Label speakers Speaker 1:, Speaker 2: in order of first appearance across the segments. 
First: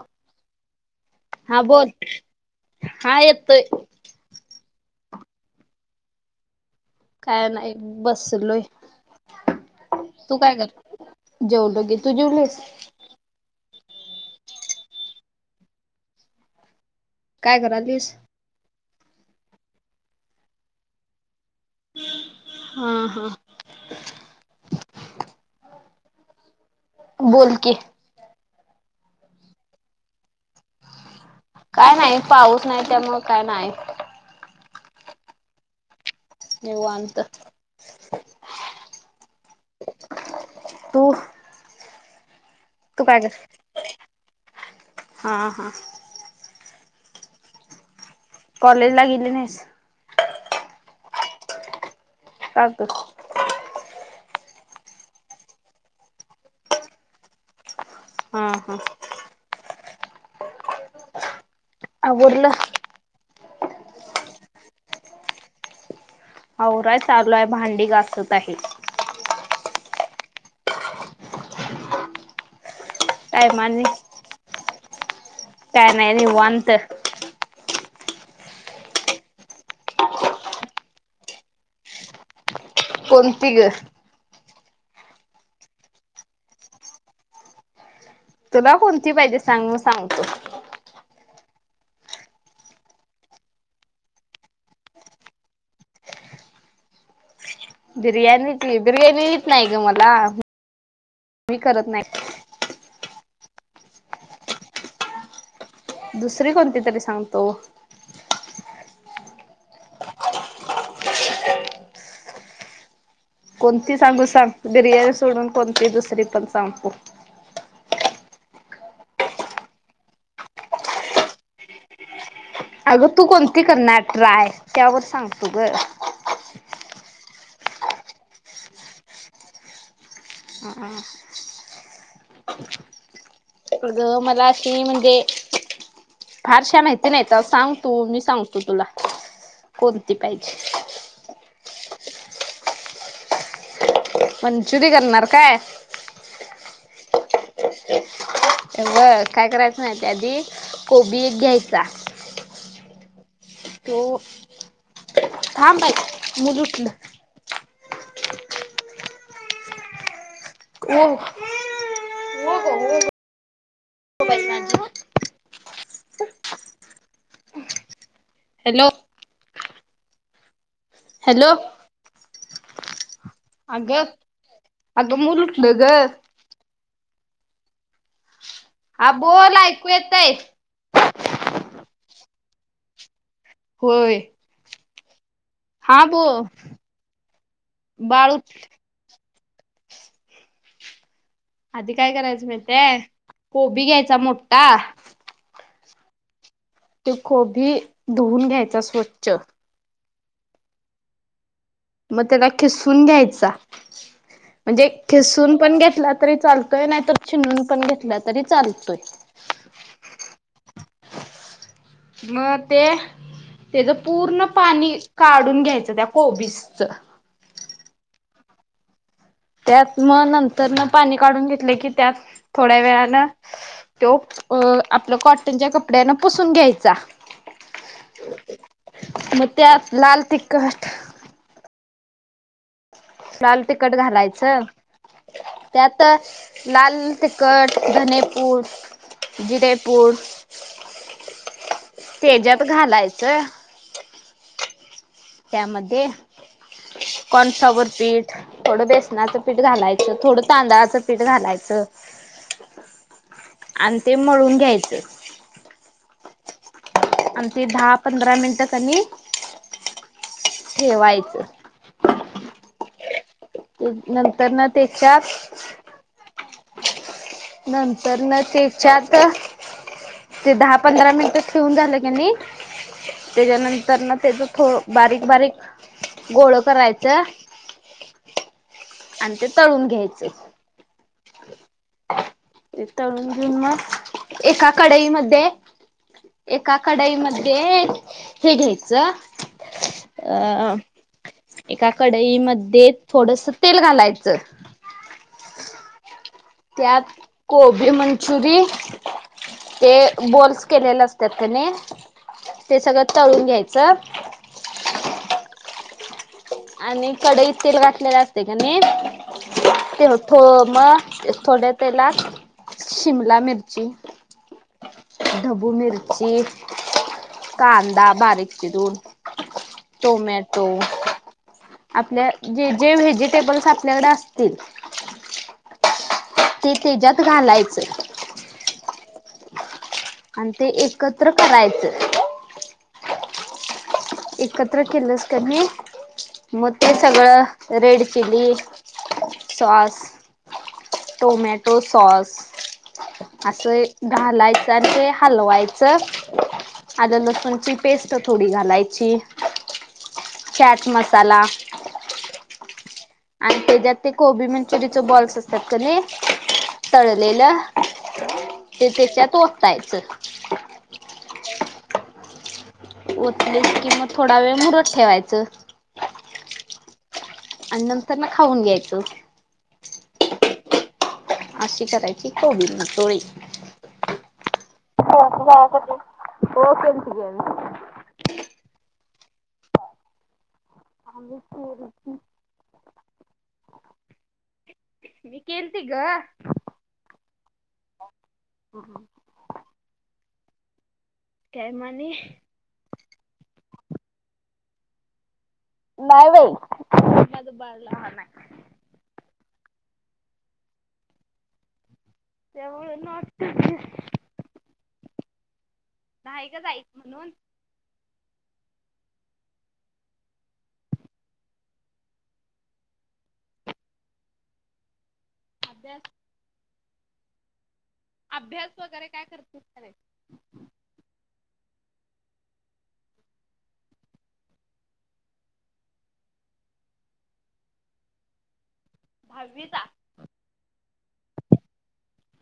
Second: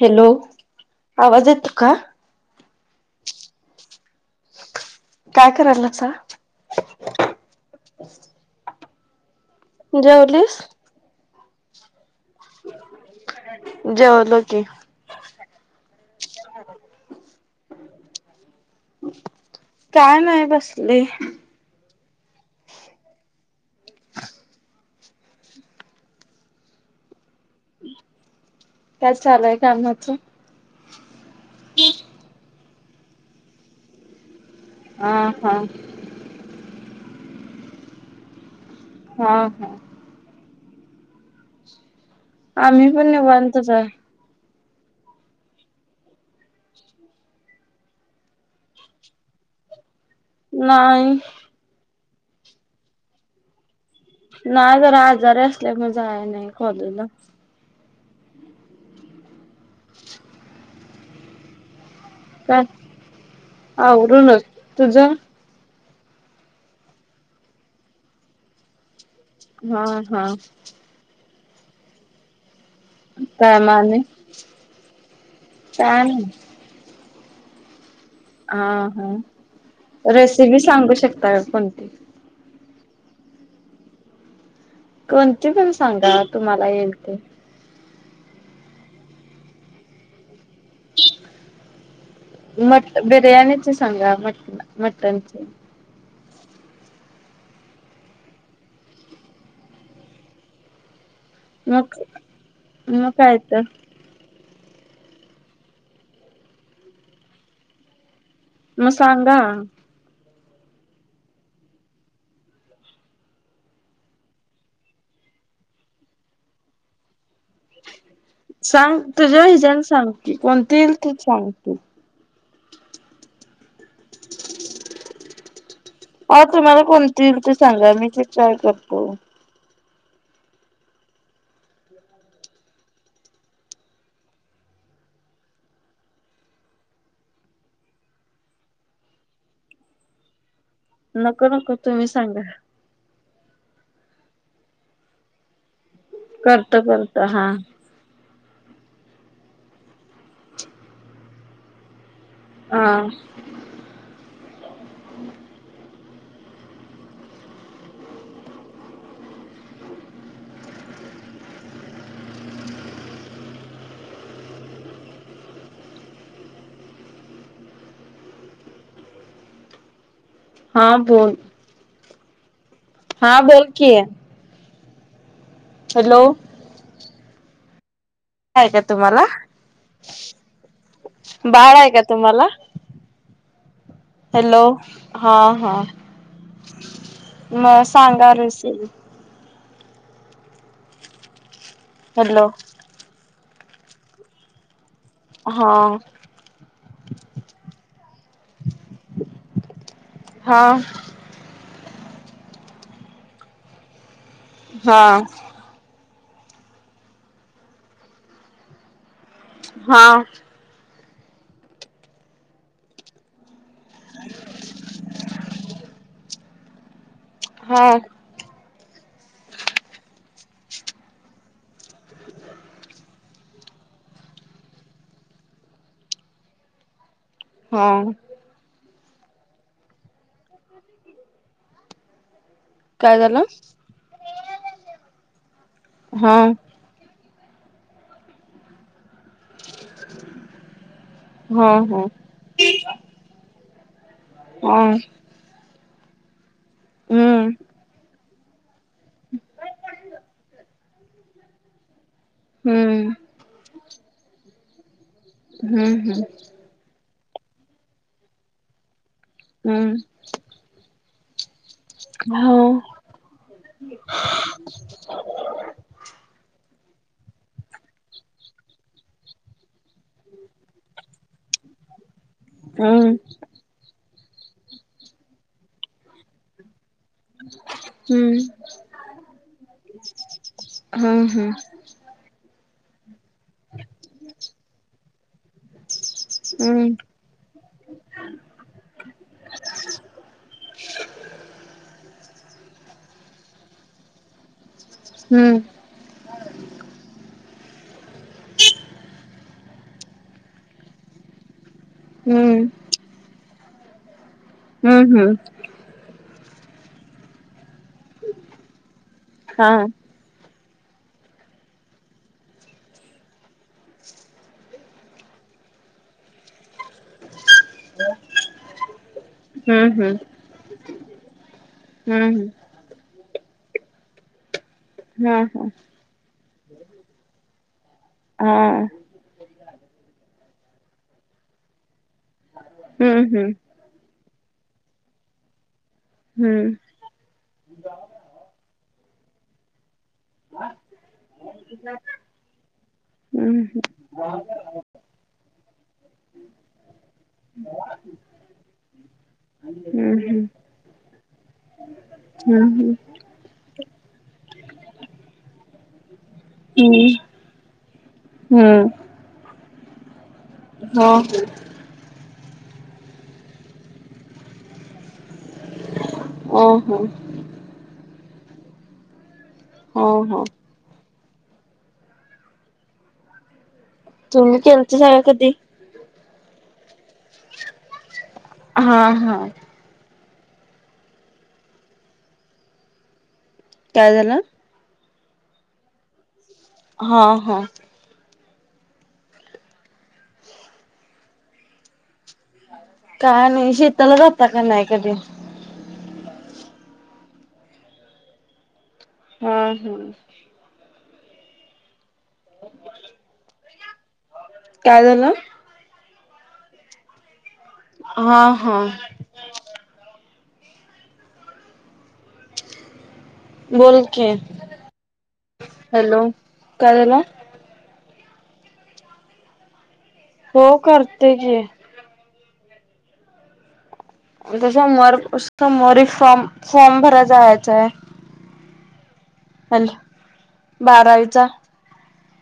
Speaker 1: Hello आवाज
Speaker 2: आ
Speaker 1: येतो
Speaker 2: बोत
Speaker 1: का
Speaker 2: हा येत
Speaker 1: काय करल च
Speaker 2: काय नाही बसलोय
Speaker 1: जेवलीस
Speaker 2: जेऊ बगे तू जेऊलास
Speaker 1: जव लोक
Speaker 2: काय करालीस
Speaker 1: काय नाही बसले
Speaker 2: हा हा बोल के
Speaker 1: काय चालय कामाचं
Speaker 2: काय नाही पाऊस नाही त्यामु काय नाही
Speaker 1: हह हा
Speaker 2: नव अंत
Speaker 1: हा हा
Speaker 2: तु
Speaker 1: आम्ही पण निवांतच
Speaker 2: हा हा कॉलेज ला गेले नाहीस
Speaker 1: नाही
Speaker 2: अ
Speaker 1: नाही जरा आजारी असल्या मजा नाही खलला
Speaker 2: हम्म हम्
Speaker 1: [inaudible]
Speaker 2: अरला
Speaker 1: काय आवरूनच तुझं?
Speaker 2: आवराय चालू आहे भांडी घासत आहे.
Speaker 1: हा हा. काय मग
Speaker 2: टायमाने
Speaker 1: आणि?
Speaker 2: काय नाही निवांत.
Speaker 1: हा हा रेसिपी सांगू शकता का कोणती?
Speaker 2: कोणती ग?
Speaker 1: कोणते पण सांगा तुम्हाला येईल ते.
Speaker 2: तुला कोणती पाहिजे सांग सांगतो?
Speaker 1: मटण बिर्याणीचे सांगा मटण मटणच.
Speaker 2: बिर्याणी बिर्याणीच येत नाही ग मला. मी करत
Speaker 1: मग
Speaker 2: नाही
Speaker 1: मग काय? का [unintelligible]
Speaker 2: दुसरी कोणती तरी सांगतो?
Speaker 1: मग सांगा?
Speaker 2: कोणती सांगू सांग बिर्याणी सोडून कोणती दुसरी पण सांग?
Speaker 1: सांग तुझ्या हिजने सांगते कोणती येईल ती सांग तु.
Speaker 2: आग तु कोणती कोणती करणार ट्राय त्यावर सांगतो ग.
Speaker 1: ती येईल ती सांगा मी ते ट्राय करतो.
Speaker 2: अग मला अशी म्हणजे फारशा माहिती नाही तर सांग तु मी सांगतो तुला कोणती पाहिजे?
Speaker 1: नको नको तुम्ही सांगा.
Speaker 2: मंचुरी करणार काय?
Speaker 1: करतो करतो हा.
Speaker 2: बरं काय करायचं माहिती आधी कोबी एक घ्यायचा.
Speaker 1: हा.
Speaker 2: त [unintelligible] थां मुजठलं हो हो हो हो. हॅलो.
Speaker 1: हा बोलोल.
Speaker 2: हॅलो
Speaker 1: हा बोल कि आहे.
Speaker 2: अग मयु बगर [unintelligible]
Speaker 1: हाय का तुम्हाला
Speaker 2: बोल ऐकू येतय
Speaker 1: बाळा आहे का? तुम्हाला
Speaker 2: होय
Speaker 1: हॅलो. हा हा मग सांगा
Speaker 2: बाळ उठ
Speaker 1: रेसिपी
Speaker 2: अधी काय
Speaker 1: हॅलो
Speaker 2: करायचं माहित? कोबी घ्यायचा मोठा
Speaker 1: हां
Speaker 2: ते कोबी धुवन घ्यायचा स्वच्छ.
Speaker 1: हां
Speaker 2: मग त्याला खिसून घ्यायचा म्हणजे
Speaker 1: हा
Speaker 2: खिसून पण घेतला त री चालतोय नाहीतर चिंगरूण पण घेतलं तरी चालतोय.
Speaker 1: हां
Speaker 2: म ते त्याच पूर्ण पाणी काढून घ्यायचं त्या कोबी च
Speaker 1: हां
Speaker 2: त्यात मग नंतरन पाणी काढून घेतलं की त्यात थोड्या वेळान तो अ आपलं कॉटनच्या कपड्यान पुसून घ्यायचा.
Speaker 1: हां
Speaker 2: म त्यात लाल तिखट
Speaker 1: काय झालं
Speaker 2: लाल तिखट घालायचं. त्यात
Speaker 1: हा
Speaker 2: लाल तिखट धनेपूड जिरेपूर
Speaker 1: हो हो
Speaker 2: तेज्यात घालायचं
Speaker 1: हां
Speaker 2: त्यामध्ये कॉर्नफ्लावर पीठ थोडं बेसनाचं पीठ घालायचं थोडं तांदळाचं पीठ घालायचं
Speaker 1: हम्म
Speaker 2: आणि ते मळून घ्याय च
Speaker 1: हम्म हम्म
Speaker 2: आणि ते दहा पंधरा मिनिटं कनी
Speaker 1: हम्म
Speaker 2: ठेवायचं [inaudible]
Speaker 1: हो
Speaker 2: ते नंतरन त्याच्यात नंतरन त्याच्यात ते दहा पंधरा मिनिट ठेऊून झालं कनी
Speaker 1: हम्म
Speaker 2: त्याच्यानंतर ना त्याच थोड बारीक बारीक गोळ कराय
Speaker 1: [inaudible] हम्म
Speaker 2: आणि ते तळून घ्यायचे
Speaker 1: हम्म हम्म
Speaker 2: ते तळून मग एका कडाईमध्ये एका
Speaker 1: हम्म
Speaker 2: कढाईमध्ये हे घ्यायचं अ एका कडईमध्ये थोडस तेल घालायचं
Speaker 1: हम्म
Speaker 2: त्यात कोबी मंचुरी ते बोल्स केलेले असतात की नाय ते सगळं तळून घ्यायचं च
Speaker 1: हम्म हम्म
Speaker 2: आणि कडईत तेल घातलेलं असते का नाही
Speaker 1: हा
Speaker 2: ते मग थोड्या तेलात शिमला मिरची- ची. ढब्बू मिरची, कांदा, बारीक चिरून,
Speaker 1: हम्म हम्म
Speaker 2: टोमॅटो, आपल्या
Speaker 1: हम्म
Speaker 2: जे जे व्हेजि टेबल्स आपल्याकडे असतील
Speaker 1: हम. हम.
Speaker 2: ते त्याच्यात घालायचं.
Speaker 1: हा
Speaker 2: आणि ते एकत्र करायचं.
Speaker 1: हम्म. हम्म.
Speaker 2: एकत्र केलंस की नाय- मग ते सगळं red chilli- sauce- tomato sauce
Speaker 1: हम्म हम्म
Speaker 2: असं घालायचं आणि ते हलवायचं आलं लसूणची पेस्ट थोडी घालायची, ची
Speaker 1: हम्म
Speaker 2: चाट मसाला,
Speaker 1: हम. हम.
Speaker 2: आणि त्याच्यात ते कोबी मंचुरियचे बॉल्स असतात की नई
Speaker 1: हम्म
Speaker 2: तळलेलं
Speaker 1: हम्म
Speaker 2: ते त्याच्या ओत ओतायच.
Speaker 1: हो.
Speaker 2: ओतलेस की मग थोडा वेळ मुरत ठेवायचं.
Speaker 1: हो हा.
Speaker 2: आणि नंतर ना खाऊन घ्यायचं.
Speaker 1: हो, हो.
Speaker 2: अशी करायची कोबी मंचुरी.
Speaker 1: [inaudible] [inaudible]
Speaker 2: होक त घ [unintelligible]
Speaker 1: हा, हा.
Speaker 2: आ
Speaker 1: काय झालं?
Speaker 2: न केेनतीघ [unintelligible]
Speaker 1: हा, हा,
Speaker 2: हम् ह [unintelligible] केळमाणे [unintelligible]
Speaker 1: का नाही शेताला जाता का नाही कधी?
Speaker 2: नाही बाई माझं बाळ लहान हाय.
Speaker 1: हम हम्.
Speaker 2: त्यामु नट [unintelligible]
Speaker 1: काय झालं?
Speaker 2: नाही का जाच म्हणून
Speaker 1: हा हा बोल के
Speaker 2: अभ्यास
Speaker 1: हॅलो काय झालं
Speaker 2: अभ्यास वगैरे काय करतील
Speaker 1: हो करते की त्या समोर समोर फॉर्म फॉर्म भरायचा जायचंय
Speaker 2: दहावी चा
Speaker 1: बारावीचा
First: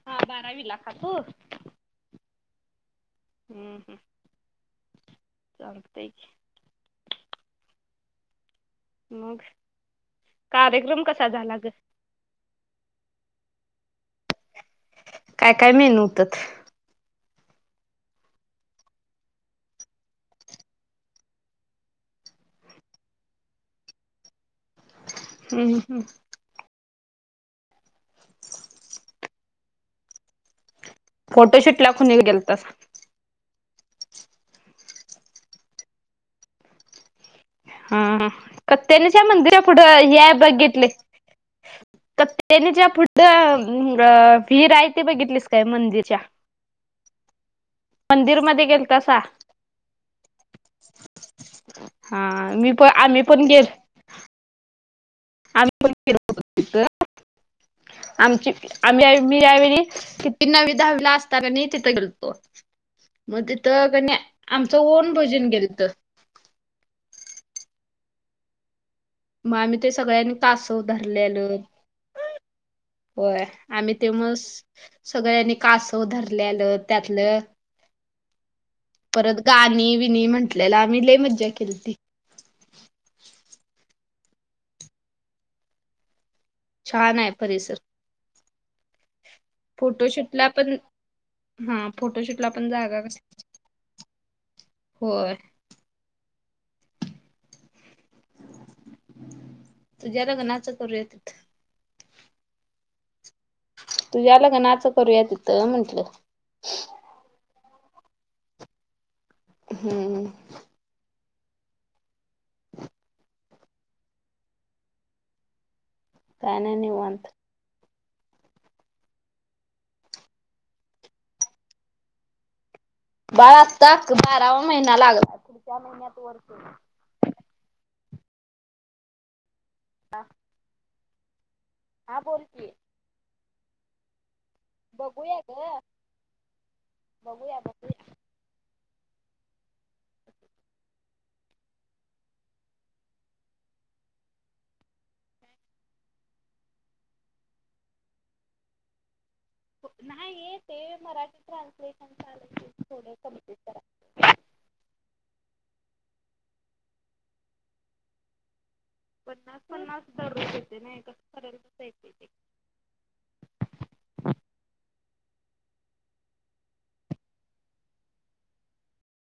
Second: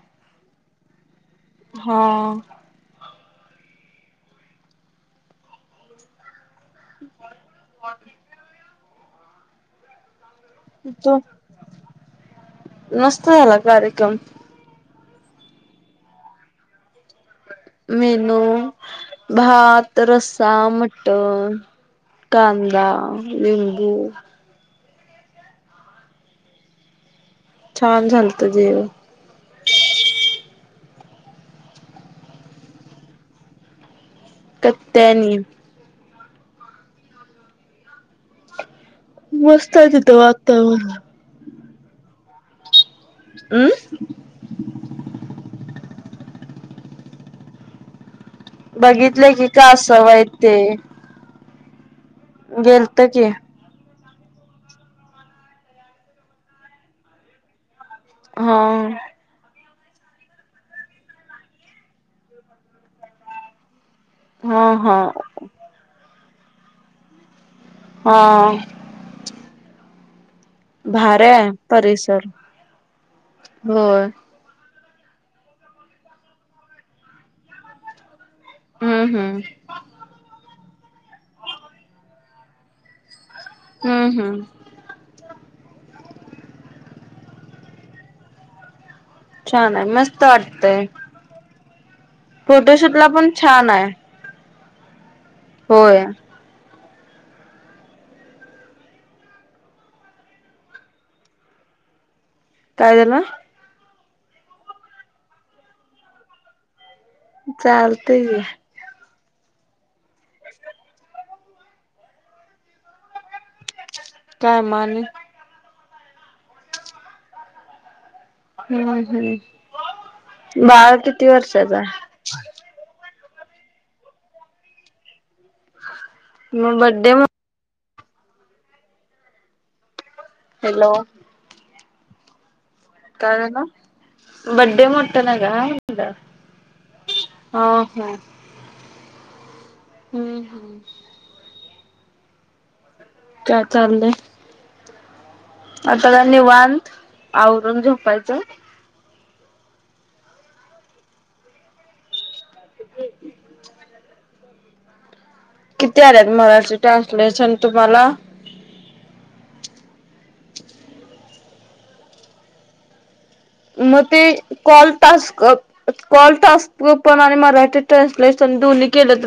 Speaker 2: हा बारावी ला का तू
Speaker 1: हा
Speaker 2: हम्म हम् चलतय की
Speaker 1: हो हो
Speaker 2: मग कार्यक्रम
Speaker 1: तो
Speaker 2: कसा झाला ग
Speaker 1: मस्त झाला कार्यक्रम
Speaker 2: काय काय मेनू होतात
Speaker 1: मेनू भात रस्साा मटर कांदा लिंबू
Speaker 2: हम्म ह् हम्म
Speaker 1: छान झालत जेवन
Speaker 2: फोटोशूट ला कोण गेलता का
Speaker 1: कत्यानी
Speaker 2: हा ह कत्यानीच्या मंदिरा
Speaker 1: मस्त आहे
Speaker 2: पुढं
Speaker 1: तिथं
Speaker 2: या बघितले
Speaker 1: वातावरण
Speaker 2: काट्यायनी च्या पुढ
Speaker 1: हम्
Speaker 2: फी राहिती बघितलीस काय मंदिर अचच्या गेलतासा
Speaker 1: बघितलंय की का असवय ते
Speaker 2: ह हा मी पण
Speaker 1: गेलत
Speaker 2: आम्ही
Speaker 1: की
Speaker 2: पण गेल आम्ही पण गेलतो तिथं. आमची
Speaker 1: हा
Speaker 2: आम्ही मी आमरी किती नवी दहावी ला असता तिथं गेलतो मग तिथं
Speaker 1: हा
Speaker 2: आमचं
Speaker 1: हा
Speaker 2: वन भजन गेलंत.
Speaker 1: हा.
Speaker 2: मग आमही ते सगळ्यांनी कासव
Speaker 1: भारी आहे
Speaker 2: धरलेलं
Speaker 1: परिसर
Speaker 2: होय आम्ही
Speaker 1: होय
Speaker 2: तेव्हाच सगळ्यांनी कासव धरल्यालं त्यातलं
Speaker 1: हम्म
Speaker 2: परत
Speaker 1: हम्म
Speaker 2: गाणी विणी म्हण टलेलं आपल्याला आम्ही लइ मज्जा केलीती.
Speaker 1: हम्म हम्म.
Speaker 2: छान आहे परीसर.
Speaker 1: छान आहे मस्त वाटतय.
Speaker 2: [unintelligible] पण
Speaker 1: फोटोशूट
Speaker 2: जागा
Speaker 1: ला
Speaker 2: कस
Speaker 1: पण छान आहे.
Speaker 2: होय.
Speaker 1: होय.
Speaker 2: त ज्याला ग नाच करूयात
Speaker 1: कायद्याल?
Speaker 2: तुझ्याला का नाच करूया तिथं म्हंटलं
Speaker 1: चालते ग.
Speaker 2: हम्.
Speaker 1: काय म आणि?
Speaker 2: काय नाही निवांत.
Speaker 1: हम्म हम्म बाळा किती वर्षाचा?
Speaker 2: बाळआता बारावा महिना लागला पुढच्या महिन्यात वर्ष
Speaker 1: मग बड्डे.
Speaker 2: ह.
Speaker 1: हॅलो.
Speaker 2: हा बोलकी.
Speaker 1: नकाय झालं? बडडे मोट ना
Speaker 2: बघूया ग बघूया
Speaker 1: हा
Speaker 2: बघूया
Speaker 1: हं. हम्म हम्म. काय चाललंय आता काय नीवांत आवरून झोपायचं.
Speaker 2: नाही ये ते मराठी ट्रान्सलेशन चालय. थोडं कम्पलीट करा.
Speaker 1: किती आलेत मराठी ट्रान्सलेशन तुम्हाला?
Speaker 2: पन्नास पन्नास दर येते नाही कस कयला कसायच ते
Speaker 1: मग ते कॉल टास्क पण कॉल टास्क पण आणि मराठी ट्रान्सलेशन दन्ही केलं